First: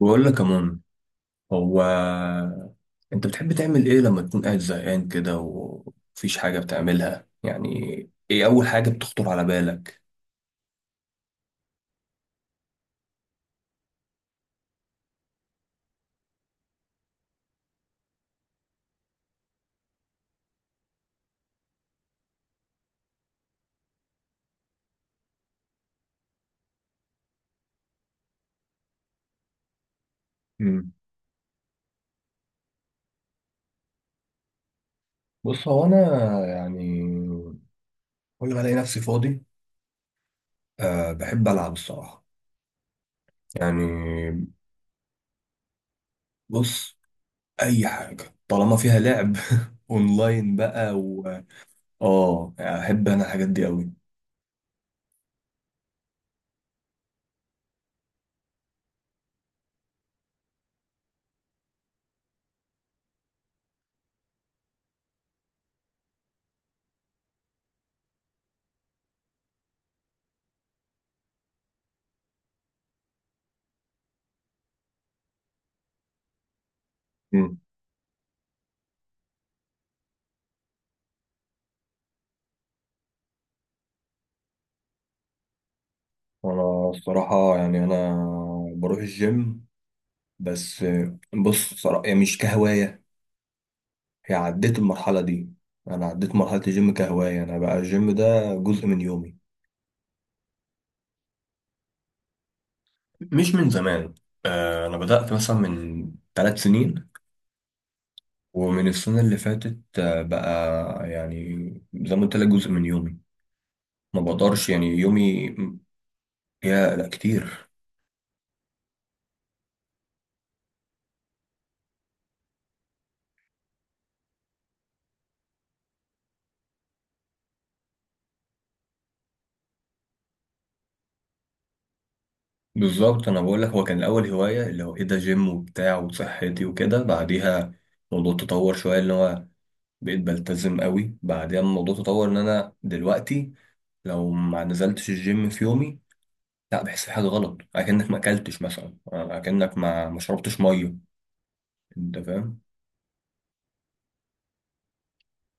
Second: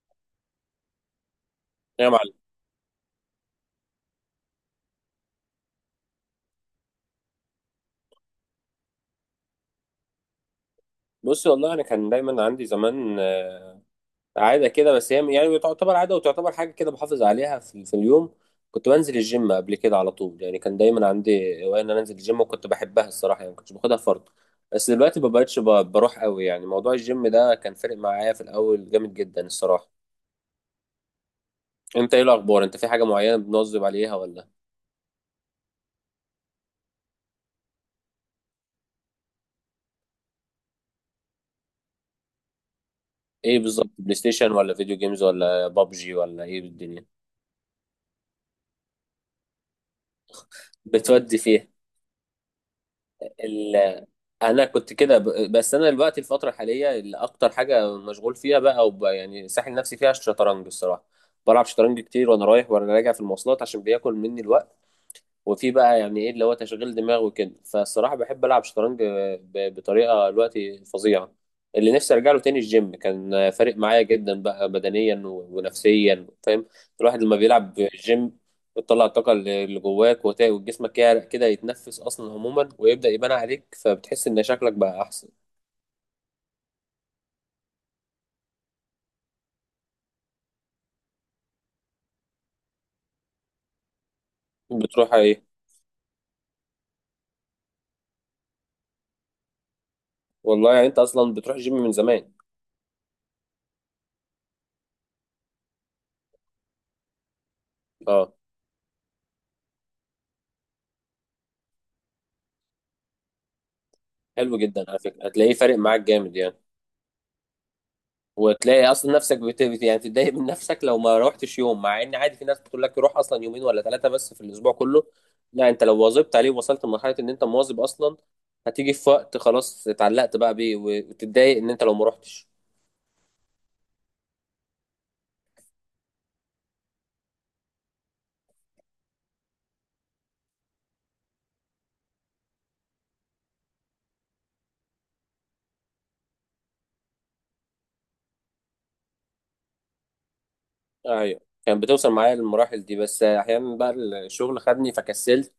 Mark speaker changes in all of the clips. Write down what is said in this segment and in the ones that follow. Speaker 1: بقول لك يا مون، هو
Speaker 2: يا معلم،
Speaker 1: انت بتحب تعمل ايه لما تكون قاعد زهقان كده ومفيش حاجه بتعملها؟ يعني ايه اول حاجه بتخطر على بالك؟
Speaker 2: بص والله انا كان دايما عندي زمان عاده كده. بس هي يعني تعتبر عاده وتعتبر حاجه كده بحافظ عليها في اليوم. كنت بنزل الجيم قبل كده على طول، يعني كان دايما عندي هوايه ان انا انزل الجيم، وكنت بحبها الصراحه، يعني ما كنتش باخدها فرض. بس دلوقتي ما بقتش بروح قوي. يعني موضوع الجيم ده كان فارق معايا في الاول جامد جدا الصراحه.
Speaker 1: مم.
Speaker 2: انت ايه الاخبار؟ انت في حاجه معينه بنواظب عليها ولا
Speaker 1: بص، هو انا يعني كل ما الاقي نفسي فاضي، بحب العب الصراحه.
Speaker 2: ايه؟ بالظبط بلاي
Speaker 1: يعني
Speaker 2: ستيشن ولا فيديو جيمز ولا بابجي ولا ايه
Speaker 1: بص،
Speaker 2: بالدنيا
Speaker 1: اي حاجه طالما فيها لعب اونلاين بقى. و
Speaker 2: بتودي فيها؟
Speaker 1: اه احب انا الحاجات دي
Speaker 2: ال...
Speaker 1: قوي.
Speaker 2: انا كنت كده بس انا دلوقتي الفتره الحاليه اللي اكتر حاجه مشغول فيها بقى يعني ساحل نفسي فيها الشطرنج الصراحه. بلعب شطرنج كتير وانا رايح وانا راجع في المواصلات عشان بياكل مني الوقت. وفي بقى يعني ايه اللي هو تشغيل دماغ وكده، فالصراحه بحب العب شطرنج بطريقه دلوقتي فظيعه. اللي نفسي ارجع له تاني، الجيم كان فارق معايا جدا بقى بدنيا ونفسيا، فاهم؟ الواحد لما
Speaker 1: مم.
Speaker 2: بيلعب جيم بتطلع الطاقه اللي جواك، وجسمك يعرق كده، يتنفس اصلا عموما، ويبدا يبان عليك، فبتحس ان شكلك بقى احسن.
Speaker 1: انا الصراحه يعني انا بروح الجيم، بس بص صراحة يعني مش كهواية، هي عديت
Speaker 2: بتروح
Speaker 1: المرحلة
Speaker 2: ايه؟
Speaker 1: دي. أنا عديت مرحلة الجيم كهواية، أنا بقى الجيم ده جزء من يومي.
Speaker 2: والله يعني انت اصلا بتروح جيم من زمان؟
Speaker 1: مش من زمان، أنا بدأت مثلا من 3 سنين،
Speaker 2: اه،
Speaker 1: ومن السنة اللي فاتت بقى يعني زي ما قلت لك جزء من يومي. ما
Speaker 2: حلو
Speaker 1: بقدرش
Speaker 2: جدا
Speaker 1: يعني
Speaker 2: على فكره،
Speaker 1: يومي...
Speaker 2: هتلاقيه فارق معاك جامد يعني.
Speaker 1: يا لا كتير.
Speaker 2: وتلاقي اصلا نفسك يعني تتضايق من نفسك لو ما روحتش يوم، مع ان عادي في ناس بتقول لك روح اصلا يومين ولا ثلاثه بس في الاسبوع كله. لا، انت لو واظبت عليه ووصلت لمرحله ان انت مواظب اصلا، هتيجي في وقت خلاص اتعلقت بقى بيه وتتضايق ان انت لو ما روحتش.
Speaker 1: بالظبط أنا بقول لك، هو كان الأول هواية اللي هو إيه، ده جيم وبتاع وصحتي وكده. بعديها الموضوع تطور شوية، اللي هو بقيت بلتزم قوي. بعدين الموضوع تطور ان انا دلوقتي لو ما نزلتش الجيم في يومي، لا بحس في حاجه غلط، اكنك ما اكلتش مثلا، اكنك ما شربتش ميه.
Speaker 2: ايوه، كان بتوصل
Speaker 1: انت
Speaker 2: معايا
Speaker 1: فاهم؟
Speaker 2: للمراحل دي. بس احيانا بقى الشغل خدني فكسلت،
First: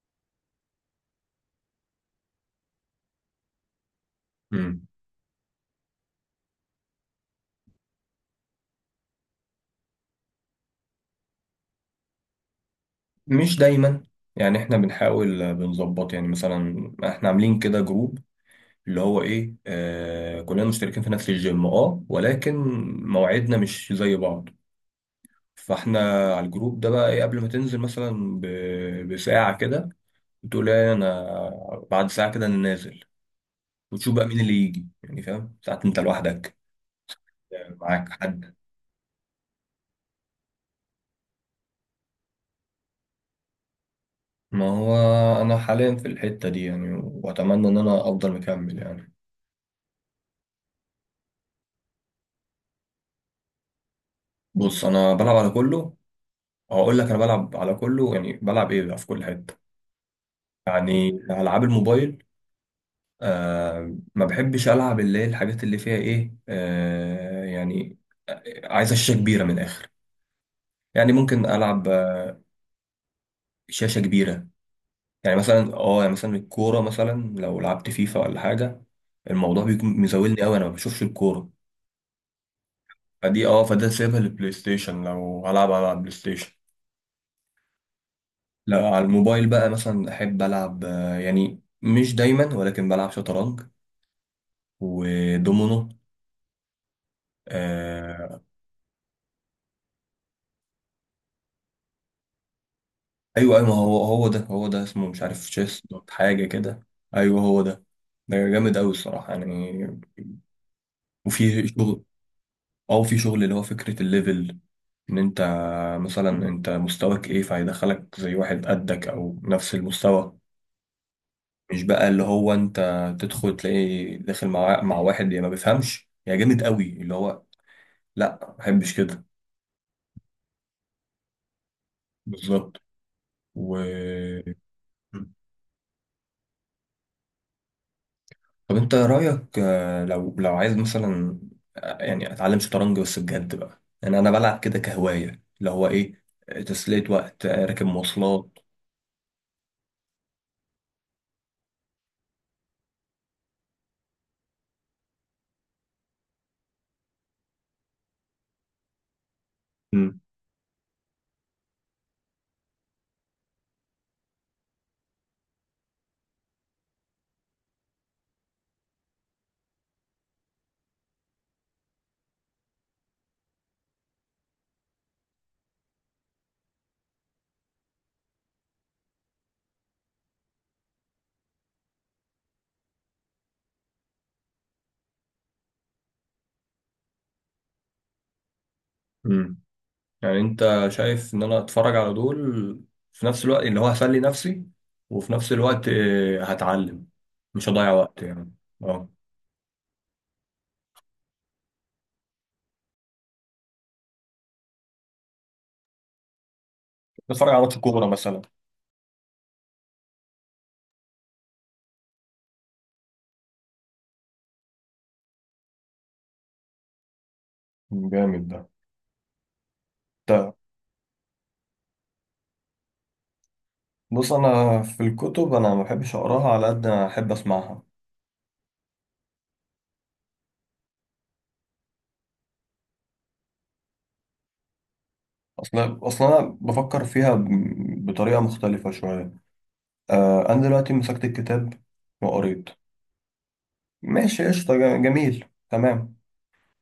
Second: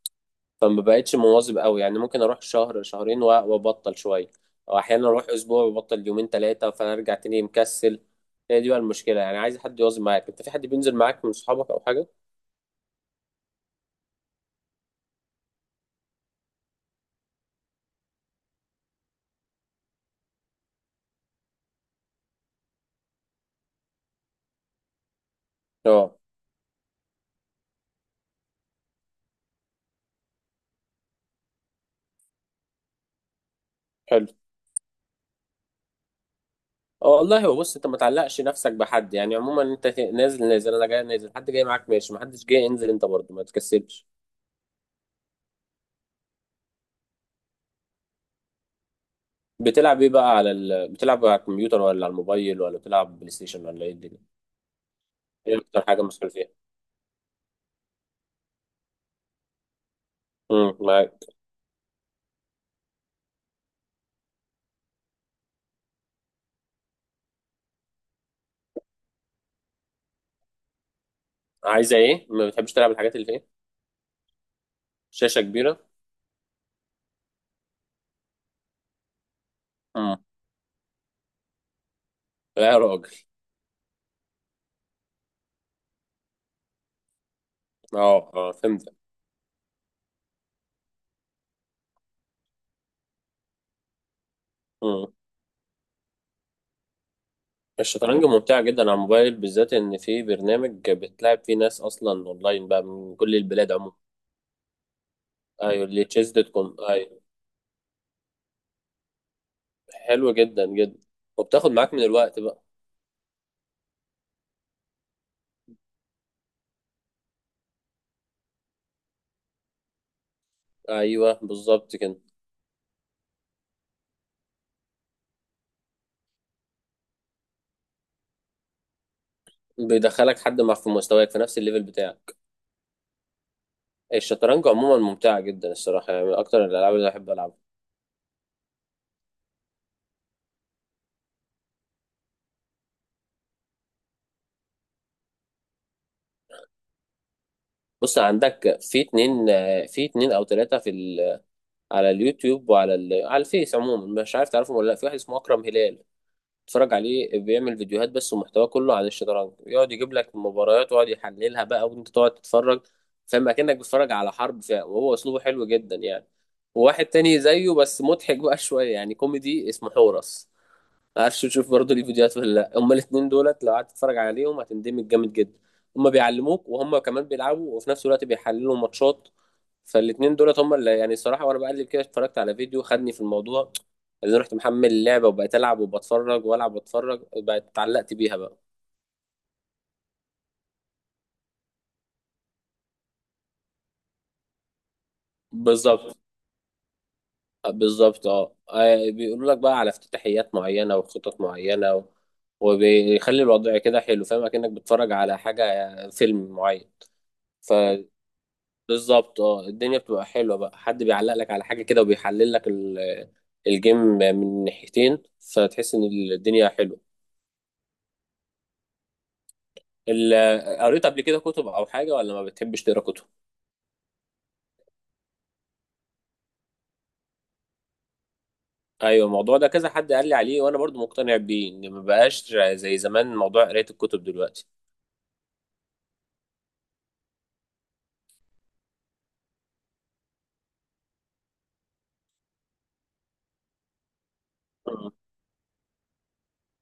Speaker 2: فما بقتش مواظب قوي. يعني ممكن اروح شهر شهرين وابطل شويه، او
Speaker 1: مم.
Speaker 2: احيانا اروح اسبوع وابطل يومين ثلاثه، فارجع تاني مكسل. هي دي بقى المشكله. يعني عايز حد يواظب معاك. انت في حد بينزل معاك من صحابك او حاجه؟
Speaker 1: مش دايما يعني، احنا بنحاول بنظبط. يعني مثلا احنا عاملين كده جروب اللي هو ايه، كلنا مشتركين في نفس الجيم، اه، ولكن مواعيدنا مش زي بعض. فاحنا
Speaker 2: اه،
Speaker 1: على الجروب ده بقى ايه، قبل ما تنزل مثلا بساعة كده، بتقول ايه، انا بعد ساعه كده انا نازل، وتشوف بقى
Speaker 2: حلو.
Speaker 1: مين اللي يجي. يعني فاهم، ساعات انت لوحدك،
Speaker 2: اه والله، هو
Speaker 1: يعني
Speaker 2: بص، انت ما
Speaker 1: معاك
Speaker 2: تعلقش
Speaker 1: حد.
Speaker 2: نفسك بحد يعني. عموما انت نازل نازل، انا جاي نازل، حد جاي معاك ماشي، ما حدش جاي انزل انت برضه، ما تكسلش.
Speaker 1: ما هو انا حاليا في الحته دي، يعني واتمنى ان انا افضل مكمل يعني.
Speaker 2: بتلعب ايه بقى على بتلعب على الكمبيوتر ولا على الموبايل ولا بتلعب بلاي ستيشن ولا ايه الدنيا؟
Speaker 1: بص انا بلعب على
Speaker 2: ايه اكتر
Speaker 1: كله.
Speaker 2: حاجه مسؤول فيها؟
Speaker 1: هقول لك، انا بلعب على كله، يعني بلعب ايه بقى في كل حته. يعني
Speaker 2: معاك.
Speaker 1: العاب الموبايل، ما بحبش العب اللي هي الحاجات اللي فيها ايه، يعني عايزه شاشه كبيره من الاخر. يعني ممكن العب،
Speaker 2: عايزه ايه؟ ما بتحبش تلعب الحاجات اللي فيها؟
Speaker 1: شاشه كبيره. يعني
Speaker 2: شاشه
Speaker 1: مثلا
Speaker 2: كبيره.
Speaker 1: اه، يعني مثلا الكورة، مثلا لو لعبت فيفا ولا حاجة، الموضوع بيكون
Speaker 2: اه،
Speaker 1: مزاولني قوي، انا ما بشوفش الكورة.
Speaker 2: لا يا راجل.
Speaker 1: فدي اه فده سيبها للبلاي ستيشن، لو هلعب على البلاي ستيشن.
Speaker 2: اه اه فهمت.
Speaker 1: لا، على الموبايل بقى مثلا احب العب، يعني مش دايما ولكن بلعب شطرنج
Speaker 2: مم.
Speaker 1: ودومينو.
Speaker 2: الشطرنج
Speaker 1: آه
Speaker 2: ممتعة جدا على الموبايل، بالذات ان في برنامج بتلعب فيه ناس اصلا اونلاين بقى من كل
Speaker 1: ايوه ايوه،
Speaker 2: البلاد
Speaker 1: ما
Speaker 2: عموما.
Speaker 1: هو هو ده اسمه مش عارف، تشيس
Speaker 2: ايوه، اللي
Speaker 1: دوت
Speaker 2: تشيز
Speaker 1: حاجة
Speaker 2: دوت كوم،
Speaker 1: كده.
Speaker 2: ايوه.
Speaker 1: ايوه هو ده، ده جامد قوي الصراحة يعني.
Speaker 2: حلو جدا جدا.
Speaker 1: وفي
Speaker 2: وبتاخد معاك
Speaker 1: شغل،
Speaker 2: من الوقت بقى.
Speaker 1: او في شغل اللي هو فكرة الليفل، ان انت مثلا، انت مستواك ايه، فهيدخلك زي واحد قدك او نفس المستوى.
Speaker 2: ايوه
Speaker 1: مش
Speaker 2: بالظبط
Speaker 1: بقى
Speaker 2: كده.
Speaker 1: اللي هو انت تدخل تلاقي داخل مع واحد، يا ما بيفهمش يا جامد قوي اللي هو، لا، ما بحبش كده.
Speaker 2: بيدخلك حد مع في مستواك، في نفس الليفل بتاعك.
Speaker 1: بالظبط. و...
Speaker 2: الشطرنج عموما ممتعة جدا الصراحة، يعني من اكتر الالعاب اللي بحب العبها.
Speaker 1: طب انت رايك، لو عايز مثلا يعني اتعلم شطرنج بس بجد بقى، يعني انا بلعب كده كهوايه اللي هو ايه، تسليه وقت، راكب
Speaker 2: بص،
Speaker 1: مواصلات.
Speaker 2: عندك في اتنين او تلاتة في على اليوتيوب وعلى على الفيس عموما، مش عارف تعرفهم ولا لا. في واحد اسمه اكرم هلال، بتتفرج عليه بيعمل فيديوهات بس، ومحتواه كله عن الشطرنج. يقعد يجيب لك مباريات ويقعد يحللها بقى وانت تقعد تتفرج، فاهم اكنك بتتفرج على حرب فيها. وهو اسلوبه حلو جدا يعني. وواحد تاني زيه بس مضحك بقى شويه، يعني كوميدي، اسمه حورس. ما اعرفش تشوف برضه ليه فيديوهات ولا لا. هما الاثنين دولت لو قعدت تتفرج عليهم هتندمج جامد جدا. هما بيعلموك وهما كمان بيلعبوا، وفي نفس الوقت بيحللوا ماتشات. فالاثنين دولت هما اللي يعني الصراحه، وانا بقلب كده اتفرجت على فيديو خدني في الموضوع، اللي رحت محمل اللعبه وبقيت العب وبتفرج والعب واتفرج، بقيت اتعلقت بيها بقى.
Speaker 1: امم يعني انت شايف ان انا اتفرج على دول، في نفس الوقت اللي هو هسلي نفسي، وفي نفس الوقت
Speaker 2: بالظبط.
Speaker 1: هتعلم، مش هضيع وقت
Speaker 2: بالظبط
Speaker 1: يعني.
Speaker 2: اه.
Speaker 1: اه
Speaker 2: بيقولوا لك بقى على افتتاحيات معينه وخطط معينه وبيخلي الوضع كده حلو. فاهم اكنك بتتفرج على حاجه فيلم معين.
Speaker 1: اتفرج على ماتش كورة مثلا،
Speaker 2: بالظبط اه. الدنيا بتبقى حلوه بقى، حد بيعلق لك على حاجه كده وبيحلل لك الجيم من ناحيتين، فتحس ان الدنيا حلوه.
Speaker 1: جامد ده. طيب
Speaker 2: قريت قبل كده كتب او حاجه ولا ما بتحبش تقرا كتب؟
Speaker 1: بص، انا في الكتب انا ما بحبش اقراها على قد ما احب اسمعها.
Speaker 2: ايوه الموضوع ده كذا حد قال لي عليه، وانا برضو مقتنع بيه ان ما بقاش زي زمان موضوع قرايه الكتب دلوقتي.
Speaker 1: اصلا انا بفكر فيها بطريقه مختلفه شويه. آه، انا دلوقتي مسكت الكتاب وقريت، ماشي قشطه،
Speaker 2: مم.
Speaker 1: جميل، تمام.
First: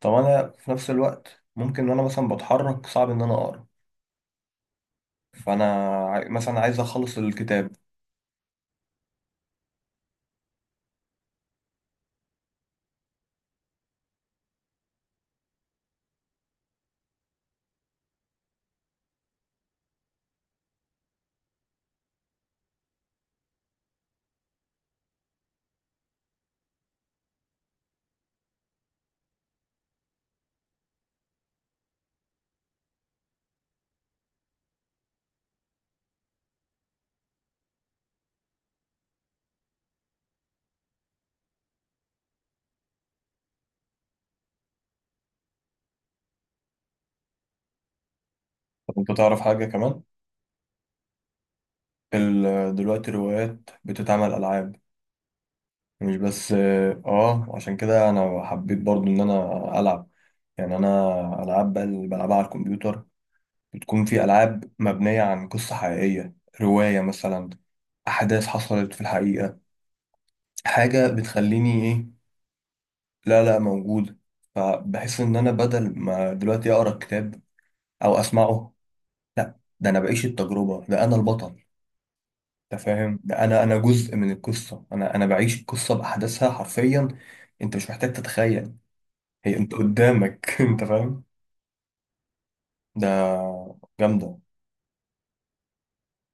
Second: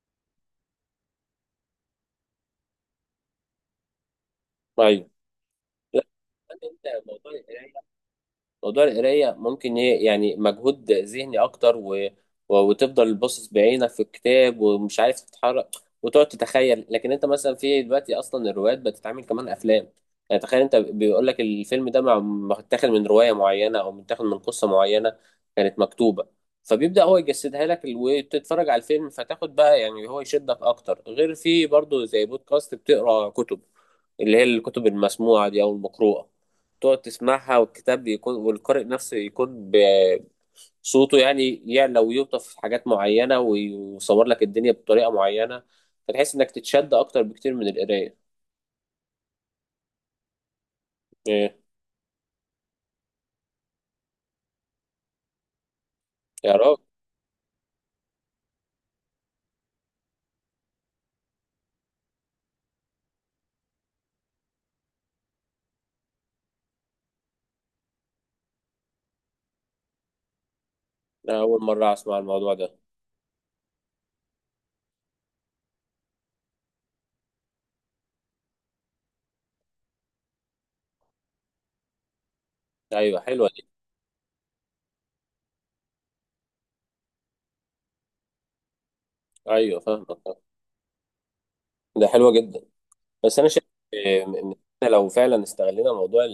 Speaker 1: طب انا في نفس الوقت ممكن، وانا مثلا بتحرك صعب ان انا اقرا،
Speaker 2: ايوه.
Speaker 1: فانا
Speaker 2: لا،
Speaker 1: مثلا عايز
Speaker 2: انت
Speaker 1: اخلص
Speaker 2: موضوع
Speaker 1: الكتاب.
Speaker 2: القراية، موضوع القراية ممكن يعني مجهود ذهني أكتر وتفضل باصص بعينك في الكتاب ومش عارف تتحرك وتقعد تتخيل. لكن أنت مثلا في دلوقتي أصلا الروايات بتتعمل كمان أفلام. يعني تخيل، أنت بيقول لك الفيلم ده متاخد من رواية معينة أو متاخد من قصة معينة كانت مكتوبة، فبيبدأ هو يجسدها لك. وتتفرج على الفيلم فتاخد بقى، يعني هو يشدك أكتر. غير في برضه زي بودكاست بتقرأ كتب، اللي هي الكتب المسموعة دي أو المقروءة، تقعد تسمعها، والكتاب بيكون والقارئ نفسه يكون بصوته، يعني يعلى ويوطف حاجات معينة ويصور لك الدنيا بطريقة معينة، فتحس إنك تتشد أكتر بكتير من القراية.
Speaker 1: طب انت تعرف حاجه كمان،
Speaker 2: إيه؟
Speaker 1: دلوقتي الروايات بتتعمل العاب، مش بس.
Speaker 2: يا راجل،
Speaker 1: اه عشان كده انا حبيت برضو ان انا العب. يعني انا، العاب بقى اللي بلعبها على الكمبيوتر، بتكون في العاب مبنيه عن قصه حقيقيه، روايه مثلا، احداث حصلت في الحقيقه، حاجه
Speaker 2: أنا أول
Speaker 1: بتخليني
Speaker 2: مرة
Speaker 1: ايه.
Speaker 2: أسمع الموضوع ده.
Speaker 1: لا لا، موجود. فبحس ان انا بدل ما دلوقتي اقرا الكتاب او اسمعه، لا، ده انا بعيش التجربه، ده انا البطل. انت فاهم؟
Speaker 2: أيوه
Speaker 1: ده
Speaker 2: حلوة
Speaker 1: انا
Speaker 2: دي.
Speaker 1: انا جزء من القصه، انا بعيش القصه باحداثها حرفيا. انت مش محتاج تتخيل، هي انت
Speaker 2: أيوه فاهمك.
Speaker 1: قدامك انت فاهم؟
Speaker 2: ده حلوة جدا.
Speaker 1: ده
Speaker 2: بس أنا شايف إيه،
Speaker 1: جامده.
Speaker 2: إن إحنا لو فعلا استغلينا موضوع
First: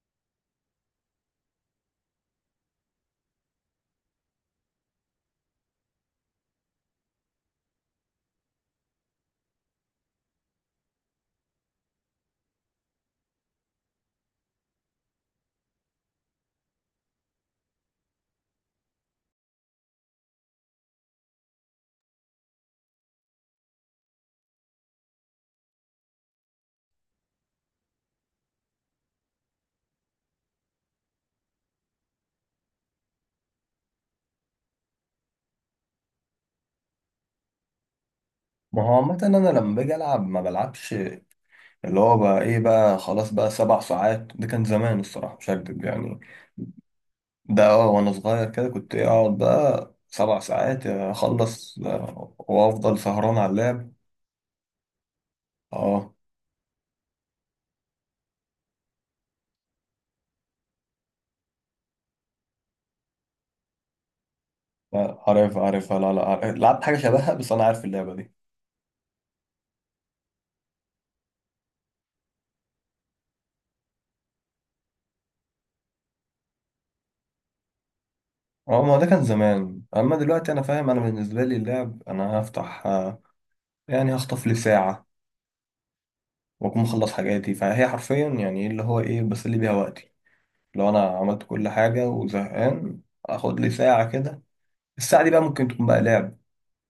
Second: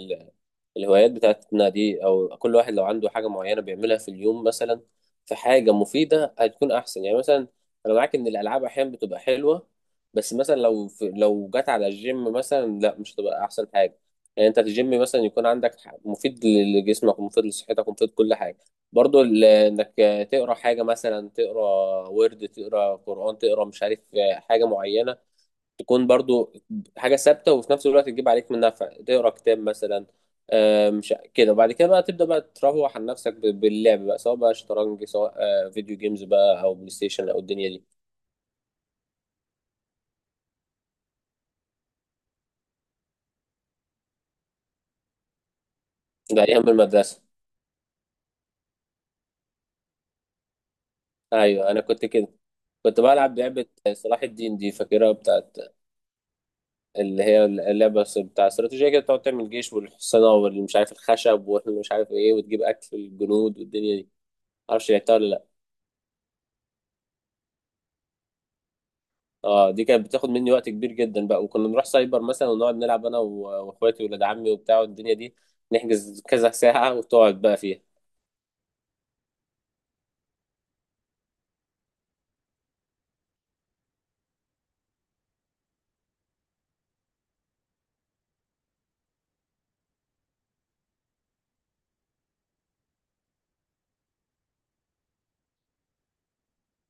Speaker 2: الهوايات بتاعتنا دي، او كل واحد لو عنده حاجه معينه بيعملها في اليوم مثلا في حاجه مفيده، هتكون احسن. يعني مثلا انا معاك ان الالعاب احيانا بتبقى حلوه، بس مثلا لو في، لو جت على الجيم مثلا، لا مش هتبقى احسن حاجه. يعني انت في الجيم مثلا يكون عندك مفيد لجسمك ومفيد لصحتك ومفيد كل حاجه. برضو انك تقرا حاجه، مثلا تقرا ورد، تقرا قران، تقرا مش عارف حاجه معينه، تكون برضو حاجة ثابتة، وفي نفس الوقت تجيب عليك من نفع تقرا كتاب مثلا. مش كده. وبعد كده بقى تبدأ بقى تروح عن نفسك باللعب بقى، سواء بقى شطرنج، سواء فيديو جيمز بقى، أو بلاي ستيشن، أو الدنيا دي.
Speaker 1: ما هو عامة أنا لما باجي ألعب ما بلعبش اللي هو بقى إيه بقى، خلاص بقى 7 ساعات. ده كان زمان الصراحة، مش هكدب يعني.
Speaker 2: ده أيام المدرسة.
Speaker 1: ده أه، وأنا صغير كده كنت إيه، أقعد بقى 7 ساعات
Speaker 2: أيوه
Speaker 1: أخلص،
Speaker 2: أنا كنت كده.
Speaker 1: وأفضل
Speaker 2: كنت
Speaker 1: سهران
Speaker 2: بلعب
Speaker 1: على
Speaker 2: لعبة
Speaker 1: اللعب.
Speaker 2: صلاح الدين دي، فاكرها بتاعت
Speaker 1: أه
Speaker 2: اللي هي اللعبة بتاع استراتيجية كده، بتقعد تعمل جيش والحصانة والمش عارف الخشب والمش عارف إيه، وتجيب أكل الجنود والدنيا دي. معرفش لعبتها ولا لأ؟
Speaker 1: عارف، لا لا، عارف. لعبت حاجة شبهها بس أنا عارف اللعبة.
Speaker 2: اه، دي كانت بتاخد مني وقت كبير جدا بقى. وكنا نروح سايبر مثلا ونقعد نلعب انا واخواتي ولاد عمي وبتاع الدنيا دي. نحجز كذا ساعة وتقعد بقى فيها.
Speaker 1: اه ما هو ده كان زمان، اما دلوقتي انا فاهم، انا بالنسبه لي اللعب، انا هفتح يعني هخطف لي ساعه واكون مخلص حاجاتي، فهي حرفيا يعني اللي هو ايه، بسلي بيها وقتي. لو انا عملت كل حاجه وزهقان، اخد لي ساعه كده. الساعه دي بقى ممكن تكون بقى لعب،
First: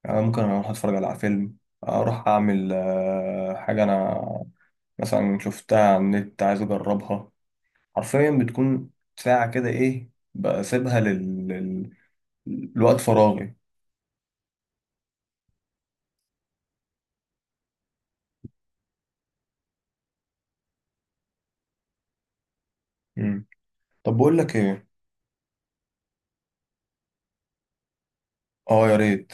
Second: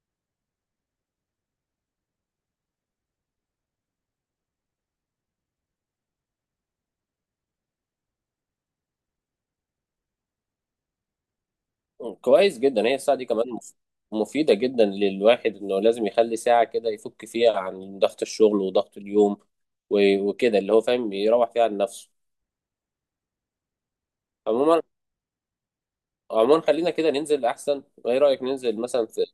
Speaker 1: يعني ممكن اروح اتفرج على فيلم، اروح اعمل حاجه انا مثلا شفتها على النت عايز اجربها. حرفيا بتكون ساعه كده ايه، بسيبها
Speaker 2: كويس جدا. هي
Speaker 1: لوقت
Speaker 2: الساعة دي كمان
Speaker 1: فراغي.
Speaker 2: مفيدة جدا للواحد، انه لازم يخلي ساعة كده يفك فيها عن ضغط الشغل وضغط اليوم وكده، اللي هو فاهم يروح فيها عن نفسه.
Speaker 1: مم. طب بقول لك
Speaker 2: عموما،
Speaker 1: ايه.
Speaker 2: عموما خلينا كده ننزل احسن. ايه رأيك ننزل
Speaker 1: اه يا
Speaker 2: مثلا في
Speaker 1: ريت.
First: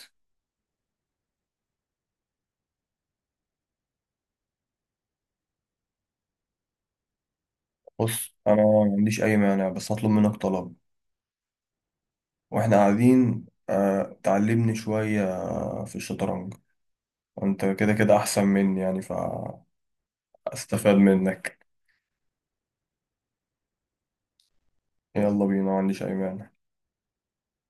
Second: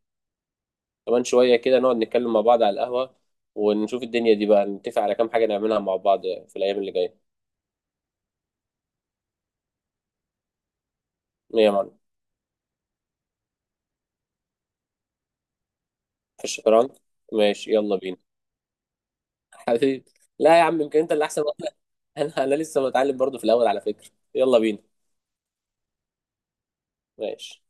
Speaker 2: كمان شوية كده، نقعد نتكلم مع بعض على القهوة، ونشوف الدنيا دي بقى، نتفق على كام حاجة نعملها مع بعض في الأيام اللي جاية.
Speaker 1: بص انا ما عنديش اي مانع، بس هطلب منك طلب.
Speaker 2: ايه يا معلم؟
Speaker 1: واحنا قاعدين، آه، تعلمني شوية في
Speaker 2: في
Speaker 1: الشطرنج.
Speaker 2: الشطرنج.
Speaker 1: انت
Speaker 2: ماشي،
Speaker 1: كده
Speaker 2: يلا
Speaker 1: كده
Speaker 2: بينا.
Speaker 1: احسن مني يعني،
Speaker 2: حبيبي، لا يا عم،
Speaker 1: فاستفاد
Speaker 2: يمكن انت اللي احسن
Speaker 1: منك.
Speaker 2: واحد. انا لسه متعلم برضو في الاول على فكرة. يلا بينا.
Speaker 1: يلا بينا، ما عنديش اي مانع.
Speaker 2: ماشي.